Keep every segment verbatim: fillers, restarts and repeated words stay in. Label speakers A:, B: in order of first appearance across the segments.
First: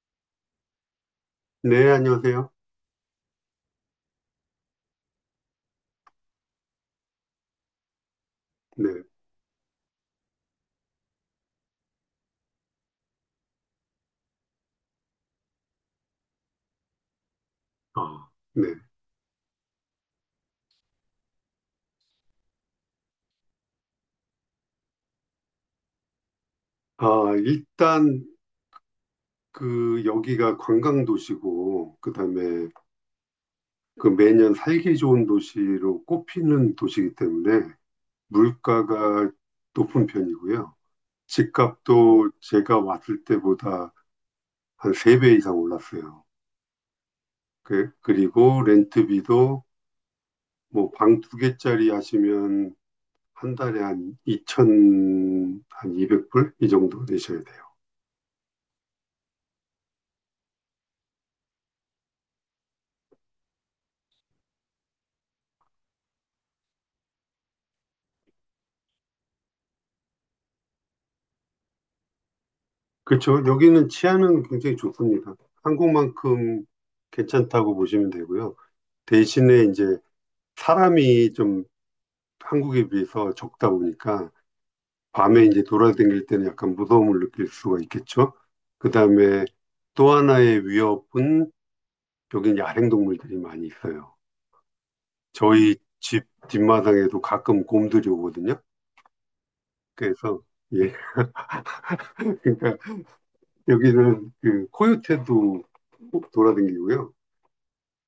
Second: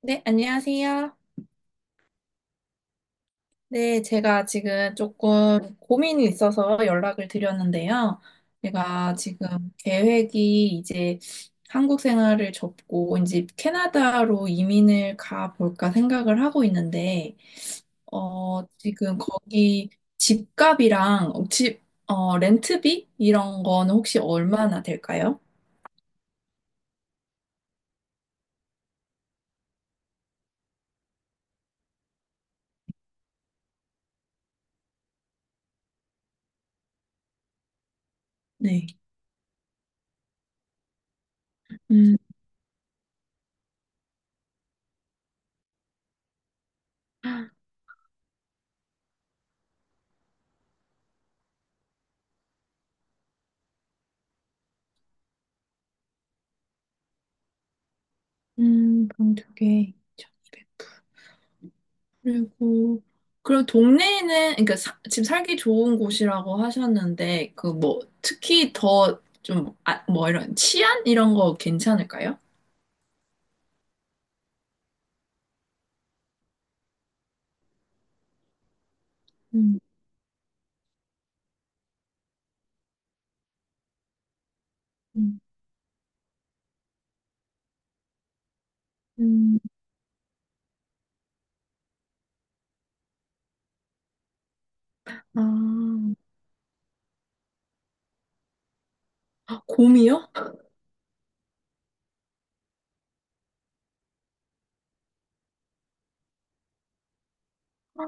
A: 네, 안녕하세요.
B: 네, 안녕하세요.
A: 네, 제가 지금 조금 고민이 있어서 연락을 드렸는데요.
B: 네.
A: 제가 지금 계획이 이제 한국 생활을 접고 이제 캐나다로 이민을 가볼까 생각을 하고 있는데,
B: 아,
A: 어,
B: 네.
A: 지금 거기 집값이랑 집, 어, 렌트비? 이런 거는 혹시 얼마나 될까요?
B: 아, 일단 그 여기가 관광 도시고 그다음에 그 매년 살기 좋은 도시로 꼽히는 도시이기 때문에
A: 네.
B: 물가가 높은 편이고요.
A: 음.
B: 집값도 제가 왔을 때보다 한 세 배 이상 올랐어요. 그, 그리고 렌트비도 뭐 방 두 개짜리 하시면 한 달에 한 이천, 한 이백 불 이 정도 내셔야 돼요.
A: 음, 그럼 두 개. 그리고 그럼 동네에는 그러니까 사- 집 살기 좋은 곳이라고 하셨는데 그 뭐 특히 더 좀 아, 뭐 이런 치안 이런 거 괜찮을까요?
B: 그렇죠. 여기는 치안은 굉장히 좋습니다. 한국만큼 괜찮다고 보시면 되고요. 대신에
A: 음.
B: 이제 사람이 좀 한국에 비해서 적다 보니까
A: 음.
B: 밤에 이제 돌아다닐 때는 약간 무서움을 느낄 수가 있겠죠. 그다음에
A: 음.
B: 또 하나의 위협은 여기는 야생동물들이 많이 있어요.
A: 아,
B: 저희 집 뒷마당에도 가끔 곰들이 오거든요.
A: 아, 곰이요?
B: 그래서 예, 그러니까 여기는 그 코요테도 돌아다니고요.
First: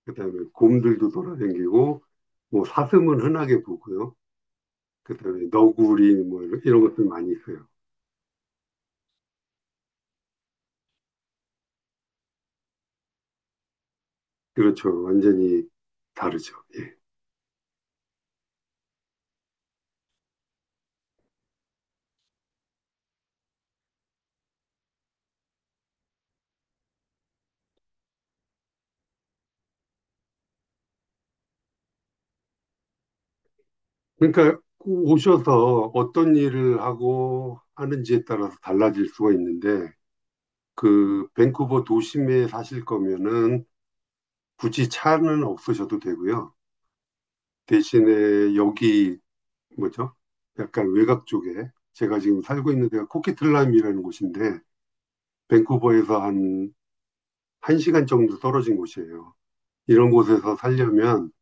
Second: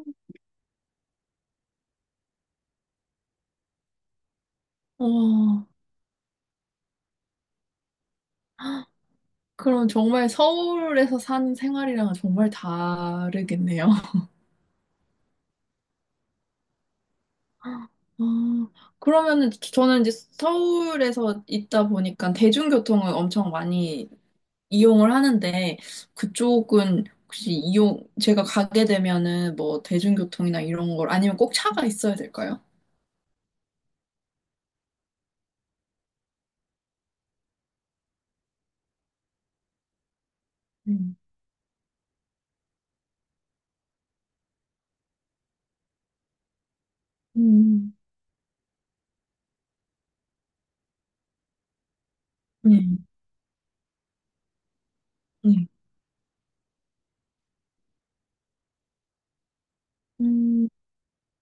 B: 그다음에 곰들도 돌아다니고 뭐 사슴은 흔하게 보고요.
A: 와.
B: 그다음에 너구리 뭐 이런, 이런 것들 많이 있어요.
A: 그럼 정말 서울에서 사는 생활이랑은 정말 다르겠네요.
B: 그렇죠. 완전히 다르죠. 예.
A: 아, 그러면은 저는 이제 서울에서 있다 보니까 대중교통을 엄청 많이 이용을 하는데 그쪽은 혹시 이용 제가 가게 되면은 뭐 대중교통이나 이런 걸 아니면 꼭 차가 있어야 될까요?
B: 그러니까 오셔서 어떤 일을 하고 하는지에 따라서 달라질 수가 있는데
A: 음.
B: 그 밴쿠버 도심에 사실 거면은 굳이 차는 없으셔도 되고요.
A: 음.
B: 대신에 여기 뭐죠? 약간 외곽 쪽에 제가 지금 살고 있는 데가
A: 음.
B: 코키틀람이라는 곳인데
A: 네.
B: 밴쿠버에서 한 한 시간 정도 떨어진 곳이에요. 이런 곳에서
A: 음.
B: 살려면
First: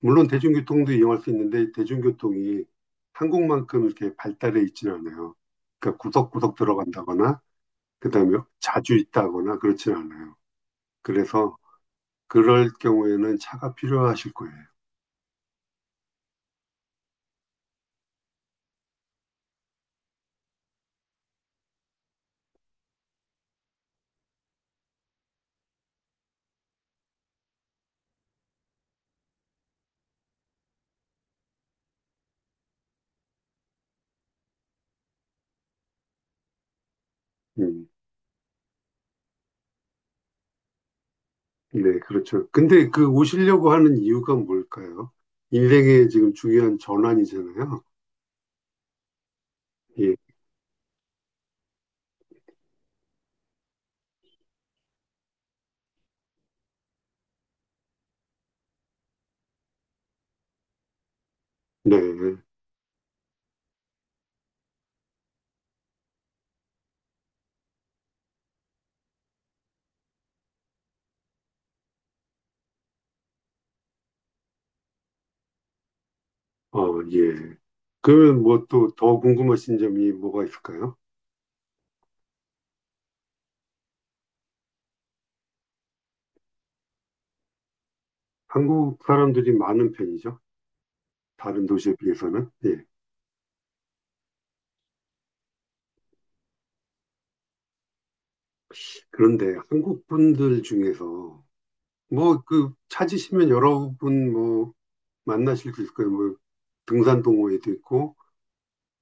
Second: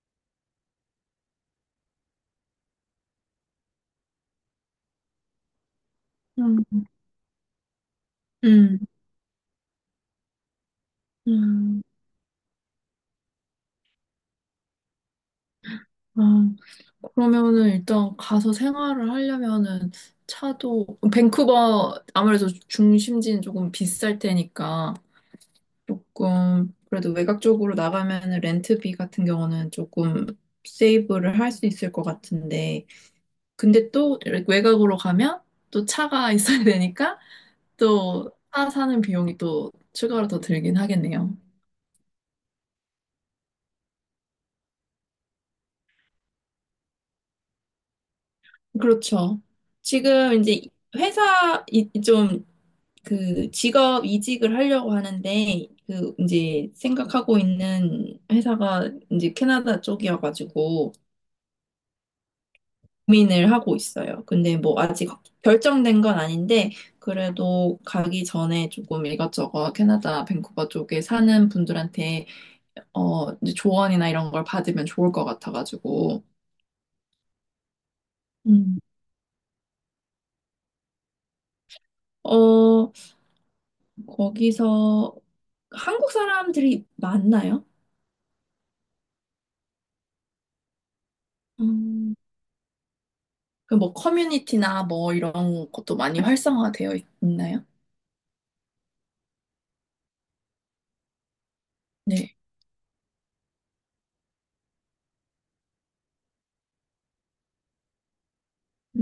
B: 물론 대중교통도 이용할 수 있는데 대중교통이 한국만큼 이렇게 발달해 있지는 않아요. 그러니까 구석구석
A: 음.
B: 들어간다거나 그다음에 자주 있다거나 그렇진 않아요. 그래서
A: 음.
B: 그럴 경우에는 차가 필요하실 거예요.
A: 음. 아, 그러면은 일단 가서 생활을 하려면은 차도 밴쿠버 아무래도 중심지는 조금 비쌀 테니까 조금 그래도 외곽 쪽으로 나가면은 렌트비 같은 경우는 조금 세이브를 할 수 있을 것 같은데 근데 또 외곽으로 가면 또 차가 있어야 되니까
B: 음,
A: 또 차 사는 비용이 또 추가로 더 들긴 하겠네요.
B: 네, 그렇죠. 근데 그 오시려고 하는 이유가 뭘까요? 인생의 지금 중요한 전환이잖아요.
A: 그렇죠.
B: 예,
A: 지금 이제 회사 이, 좀 그 직업 이직을 하려고 하는데 그 이제 생각하고 있는 회사가 이제 캐나다 쪽이어가지고
B: 네,
A: 고민을 하고 있어요. 근데 뭐 아직 결정된 건 아닌데 그래도 가기 전에 조금 이것저것 캐나다 밴쿠버 쪽에 사는 분들한테 어, 이제 조언이나 이런 걸 받으면 좋을 것 같아가지고.
B: 어, 예. 그러면 뭐
A: 음.
B: 또 더 궁금하신 점이 뭐가 있을까요?
A: 어, 거기서 한국 사람들이 많나요?
B: 한국 사람들이 많은 편이죠. 다른 도시에
A: 음.
B: 비해서는. 예.
A: 그 뭐 커뮤니티나 뭐 이런 것도 많이 활성화되어 있- 있나요?
B: 그런데 한국 분들 중에서
A: 네.
B: 뭐 그 찾으시면 여러분 뭐 만나실 수 있을 거예요. 뭐 등산 동호회도 있고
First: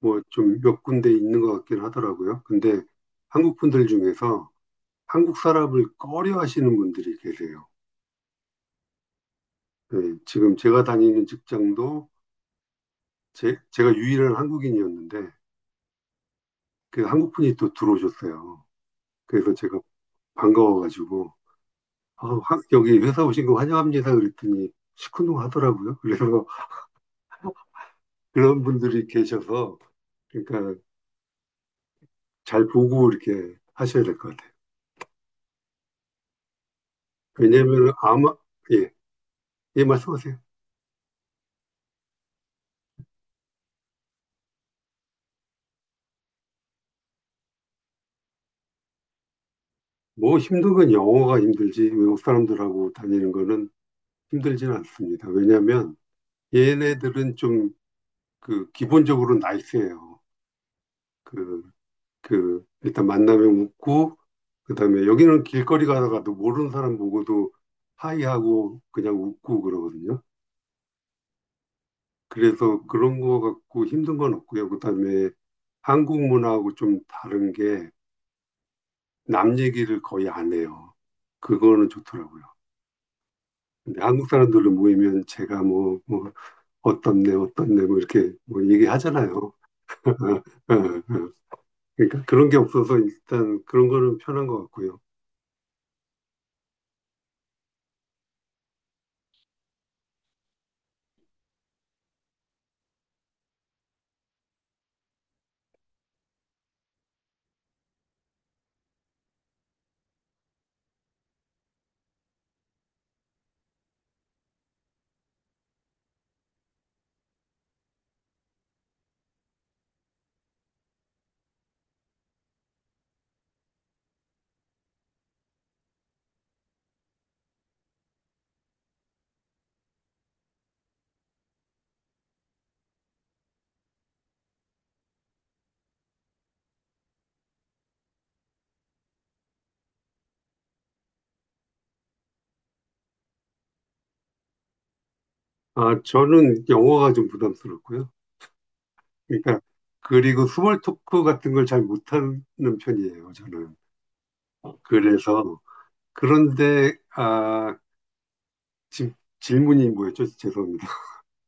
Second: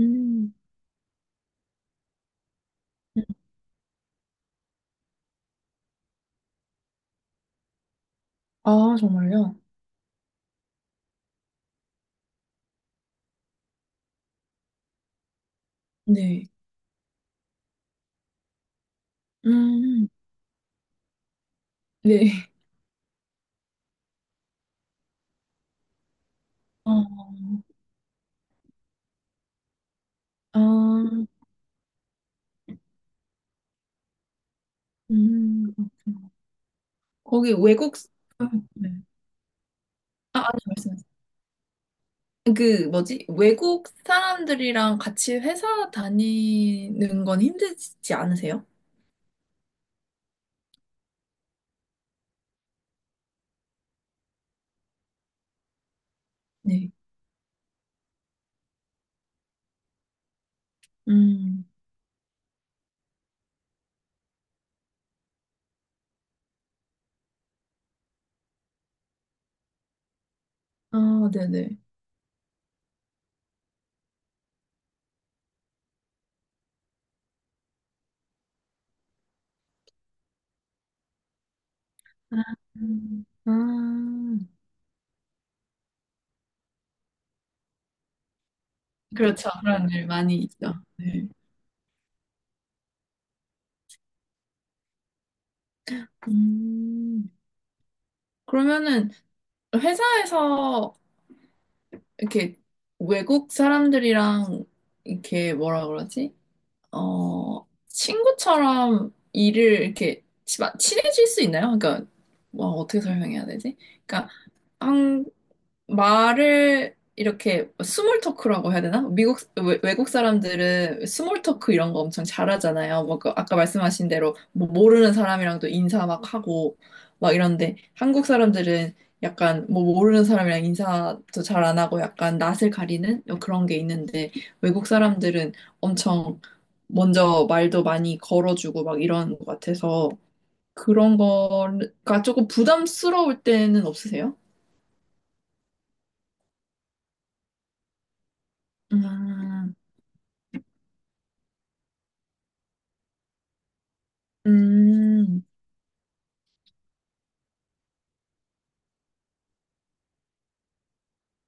B: 뭐 좀 몇 군데 있는 것 같긴 하더라고요. 근데 한국 분들 중에서 한국 사람을 꺼려 하시는 분들이 계세요.
A: 아, 정말요?
B: 예, 지금 제가 다니는 직장도 제, 제가 유일한 한국인이었는데
A: 네.
B: 그 한국 분이 또 들어오셨어요. 그래서 제가
A: 음,
B: 반가워가지고 어,
A: 네.
B: 화- 여기 회사 오신 거 환영합니다. 그랬더니 시큰둥 하더라고요. 그래서
A: 어,
B: 그런 분들이 계셔서, 그러니까
A: 아,
B: 잘 보고 이렇게 하셔야 될 것 같아요.
A: 음, 그렇구나. 거기
B: 왜냐면
A: 외국, 사-
B: 아마,
A: 음. 네.
B: 예, 예, 말씀하세요.
A: 아, 아니, 말씀하세요. 그 뭐지? 외국 사람들이랑 같이 회사 다니는 건 힘들지 않으세요?
B: 뭐 힘든 건 영어가 힘들지, 외국 사람들하고 다니는 거는 힘들지는 않습니다. 왜냐면
A: 네.
B: 얘네들은 좀 그 기본적으로 나이스해요. 그,
A: 음.
B: 그, 일단 만나면 웃고, 그다음에 여기는 길거리 가다가도 모르는 사람 보고도 하이하고 그냥 웃고 그러거든요.
A: 아, 네네.
B: 그래서 그런 거 갖고 힘든 건 없고요. 그다음에 한국 문화하고 좀 다른 게 남 얘기를 거의 안 해요. 그거는
A: 아,
B: 좋더라고요.
A: 음.
B: 근데
A: 아.
B: 한국 사람들로 모이면 제가 뭐, 뭐 어떻네 어떻네 뭐 이렇게 뭐
A: 그렇죠.
B: 얘기하잖아요.
A: 그런 일 많이
B: 어,
A: 있죠.
B: 어.
A: 네.
B: 그러니까 그런 게 없어서 일단 그런 거는 편한 것 같고요.
A: 음. 그러면은 회사에서 이렇게 외국 사람들이랑 이렇게 뭐라 그러지? 어, 친구처럼 일을 이렇게 치- 친해질 수 있나요? 그러니까 뭐 어떻게 설명해야 되지? 그러니까 한국... 말을 이렇게 스몰 토크라고 해야 되나? 미국 외- 외국 사람들은 스몰 토크 이런 거 엄청 잘하잖아요. 뭐그 아까 말씀하신 대로 뭐 모르는 사람이랑도 인사 막 하고 막 이런데 한국 사람들은 약간 뭐 모르는 사람이랑 인사도 잘 안 하고 약간 낯을 가리는 그런 게 있는데 외국 사람들은 엄청 먼저 말도 많이 걸어주고 막 이런 것 같아서 그런 거가 조금 부담스러울 때는 없으세요?
B: 아 저는 영어가 좀 부담스럽고요. 그러니까
A: 음.
B: 그리고 스몰 토크 같은 걸 잘 못하는 편이에요. 저는
A: 음.
B: 그래서 그런데 아 지금 질문이 뭐였죠? 죄송합니다.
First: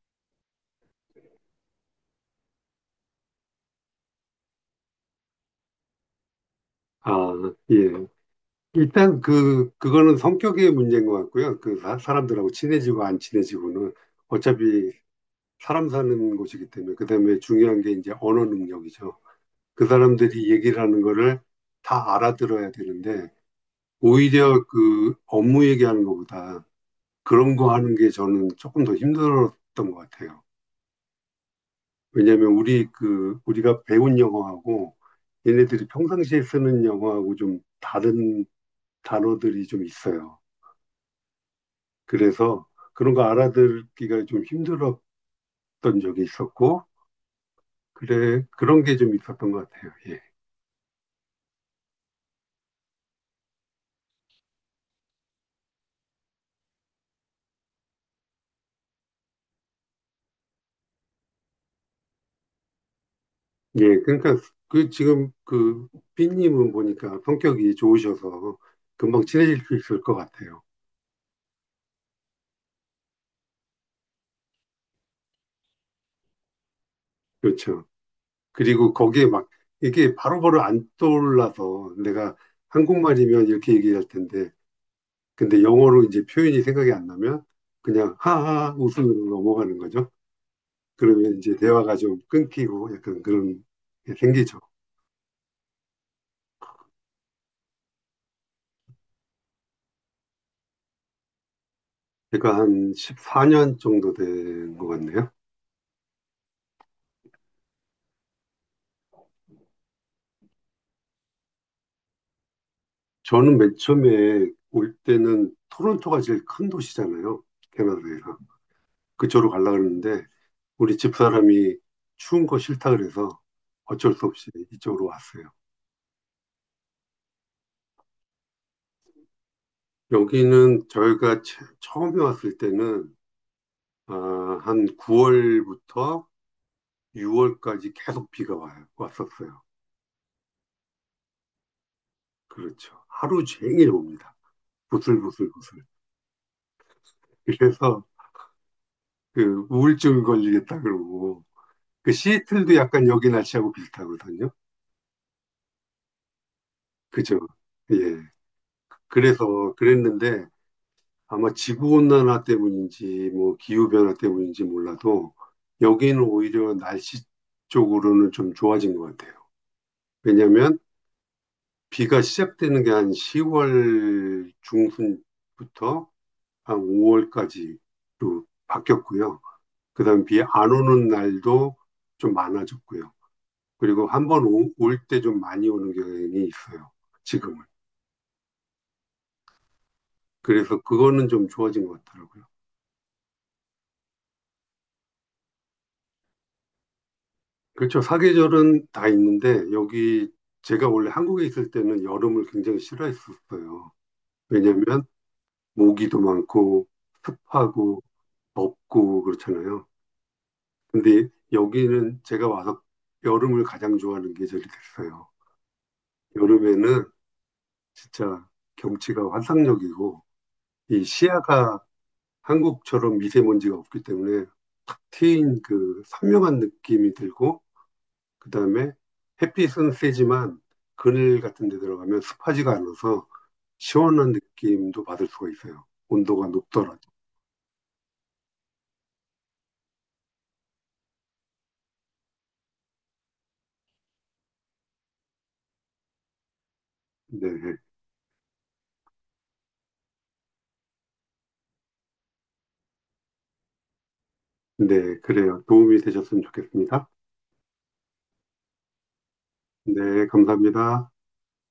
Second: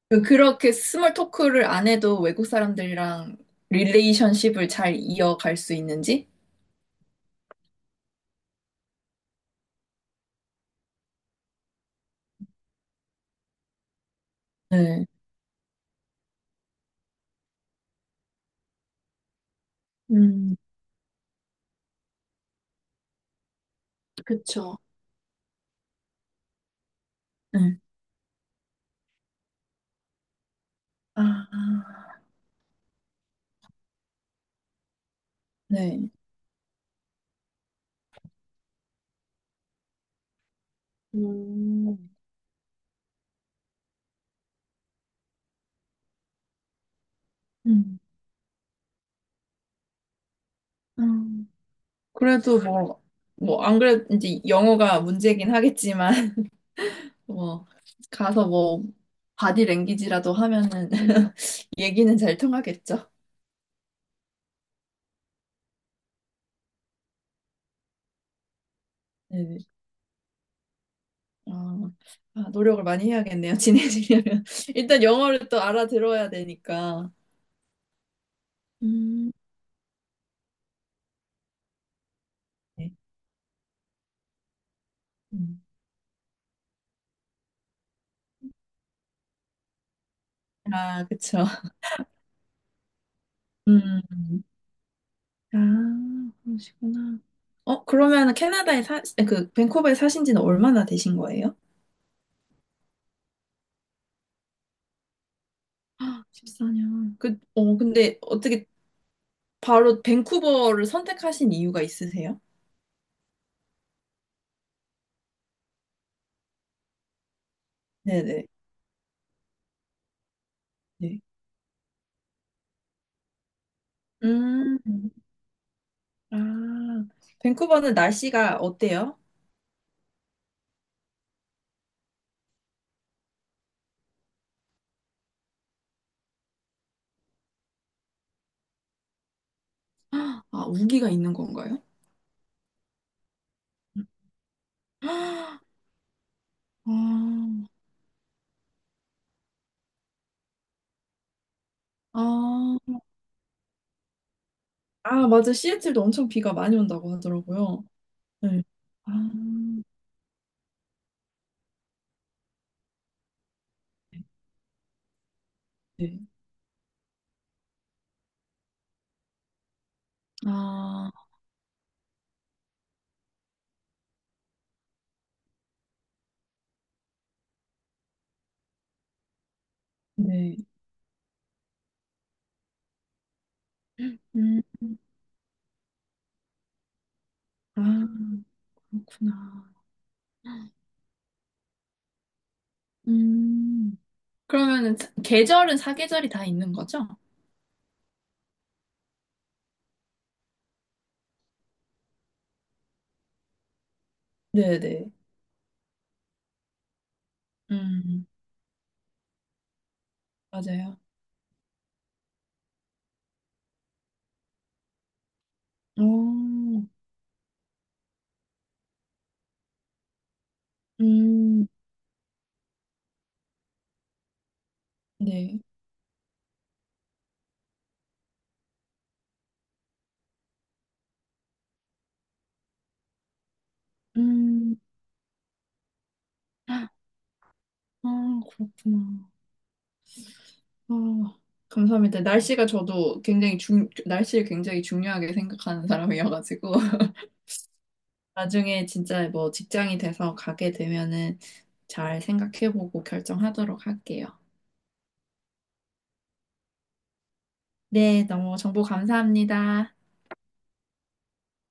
A: 그- 그렇게 스몰 토크를 안 해도 외국 사람들이랑 릴레이션십을 잘 이어갈 수 있는지?
B: 아, 예. 일단 그, 그거는 성격의 문제인 것 같고요. 그 사, 사람들하고 친해지고 안 친해지고는 어차피
A: 네.
B: 사람 사는 곳이기 때문에 그다음에 중요한 게 이제 언어 능력이죠. 그 사람들이
A: 음,
B: 얘기를 하는 거를 다 알아들어야 되는데 오히려
A: 그쵸.
B: 그 업무 얘기하는 것보다 그런 거
A: 네.
B: 하는 게 저는 조금 더 힘들었던 것 같아요.
A: 아,
B: 왜냐하면 우리 그 우리가 배운 영어하고 얘네들이
A: 네.
B: 평상시에 쓰는 영어하고 좀 다른 단어들이 좀 있어요.
A: 음.
B: 그래서 그런 거 알아듣기가 좀 힘들었던 적이 있었고
A: 음.
B: 그래 그런 게 좀 있었던 것 같아요. 예.
A: 음. 그래도 뭐, 뭐, 안 그래도 이제 영어가 문제긴 하겠지만, 뭐, 가서 뭐, 바디 랭귀지라도 하면은 얘기는 잘 통하겠죠.
B: 예, 그러니까 그 지금 그 삐님은 보니까 성격이 좋으셔서 금방
A: 네.
B: 친해질 수 있을 것 같아요.
A: 아, 아, 노력을 많이 해야겠네요. 친해지려면. 일단 영어를 또 알아들어야 되니까.
B: 그렇죠. 그리고 거기에
A: 음,
B: 막 이게 바로바로 안 떠올라서 내가
A: 네.
B: 한국말이면 이렇게 얘기할 텐데
A: 음.
B: 근데 영어로 이제 표현이 생각이 안 나면 그냥 하하 웃음으로 넘어가는 거죠.
A: 아,
B: 그러면
A: 그쵸.
B: 이제 대화가 좀 끊기고 약간 그런 게
A: 음.
B: 생기죠.
A: 아, 그러시구나. 어, 그러면 캐나다에 사, 그, 밴쿠버에 사신 지는 얼마나 되신 거예요?
B: 제가 한 십사 년 정도 된 것 같네요.
A: 십사 년. 그, 어, 근데 어떻게 바로 밴쿠버를 선택하신 이유가 있으세요?
B: 저는 맨 처음에 올 때는 토론토가 제일 큰 도시잖아요. 캐나다에서.
A: 네네.
B: 그쪽으로 가려고 했는데 우리
A: 네.
B: 집사람이 추운 거 싫다 그래서 어쩔 수 없이
A: 음,
B: 이쪽으로 왔어요.
A: 아, 밴쿠버는 날씨가 어때요?
B: 여기는 저희가 처- 처음에 왔을 때는 아, 한 구월부터 유월까지 계속 비가 와요. 왔었어요.
A: 아, 우기가 있는 건가요?
B: 그렇죠. 하루 종일 옵니다. 부슬부슬부슬.
A: 아,
B: 그래서 그 우울증 걸리겠다 그러고 그 시애틀도
A: 아,
B: 약간 여기 날씨하고 비슷하거든요.
A: 아, 맞아. 시애틀도 엄청 비가 많이 온다고
B: 그죠?
A: 하더라고요.
B: 예.
A: 네. 아,
B: 그래서 그랬는데 아마 지구 온난화 때문인지 뭐 기후 변화 때문인지 몰라도
A: 네.
B: 여기는 오히려 날씨 쪽으로는 좀 좋아진 것 같아요. 왜냐하면
A: 아,
B: 비가 시작되는 게 한 시월 중순부터 한 오월까지로 바뀌었고요. 그 다음 비
A: 네.
B: 안 오는 날도 좀 많아졌고요. 그리고 한번
A: 음,
B: 올 때 좀 많이 오는 경향이 있어요. 지금은.
A: 아, 그렇구나.
B: 그래서 그거는 좀 좋아진 것 같더라고요.
A: 음, 그러면은 사- 계절은 사계절이 다 있는 거죠?
B: 그렇죠. 사계절은 다 있는데 여기 제가 원래 한국에 있을 때는 여름을 굉장히 싫어했었어요. 왜냐면
A: 네네.
B: 모기도 많고 습하고
A: 음,
B: 덥고 그렇잖아요.
A: 맞아요.
B: 근데 여기는 제가 와서 여름을 가장 좋아하는 계절이 됐어요.
A: 오,
B: 여름에는 진짜 경치가 환상적이고 이
A: 음,
B: 시야가 한국처럼 미세먼지가 없기 때문에 탁
A: 네.
B: 트인 그 선명한 느낌이 들고 그다음에 햇빛은 세지만 그늘 같은 데 들어가면 습하지가 않아서 시원한
A: 음,
B: 느낌도 받을 수가 있어요. 온도가
A: 아,
B: 높더라도.
A: 그렇구나. 아, 감사합니다. 날씨가 저도 굉장히 중, 날씨를 굉장히 중요하게 생각하는 사람이어가지고.
B: 네.
A: 나중에 진짜 뭐 직장이 돼서 가게 되면은 잘 생각해보고 결정하도록 할게요.
B: 네, 그래요. 도움이 되셨으면 좋겠습니다.
A: 네, 너무 정보 감사합니다.
B: 네, 감사합니다.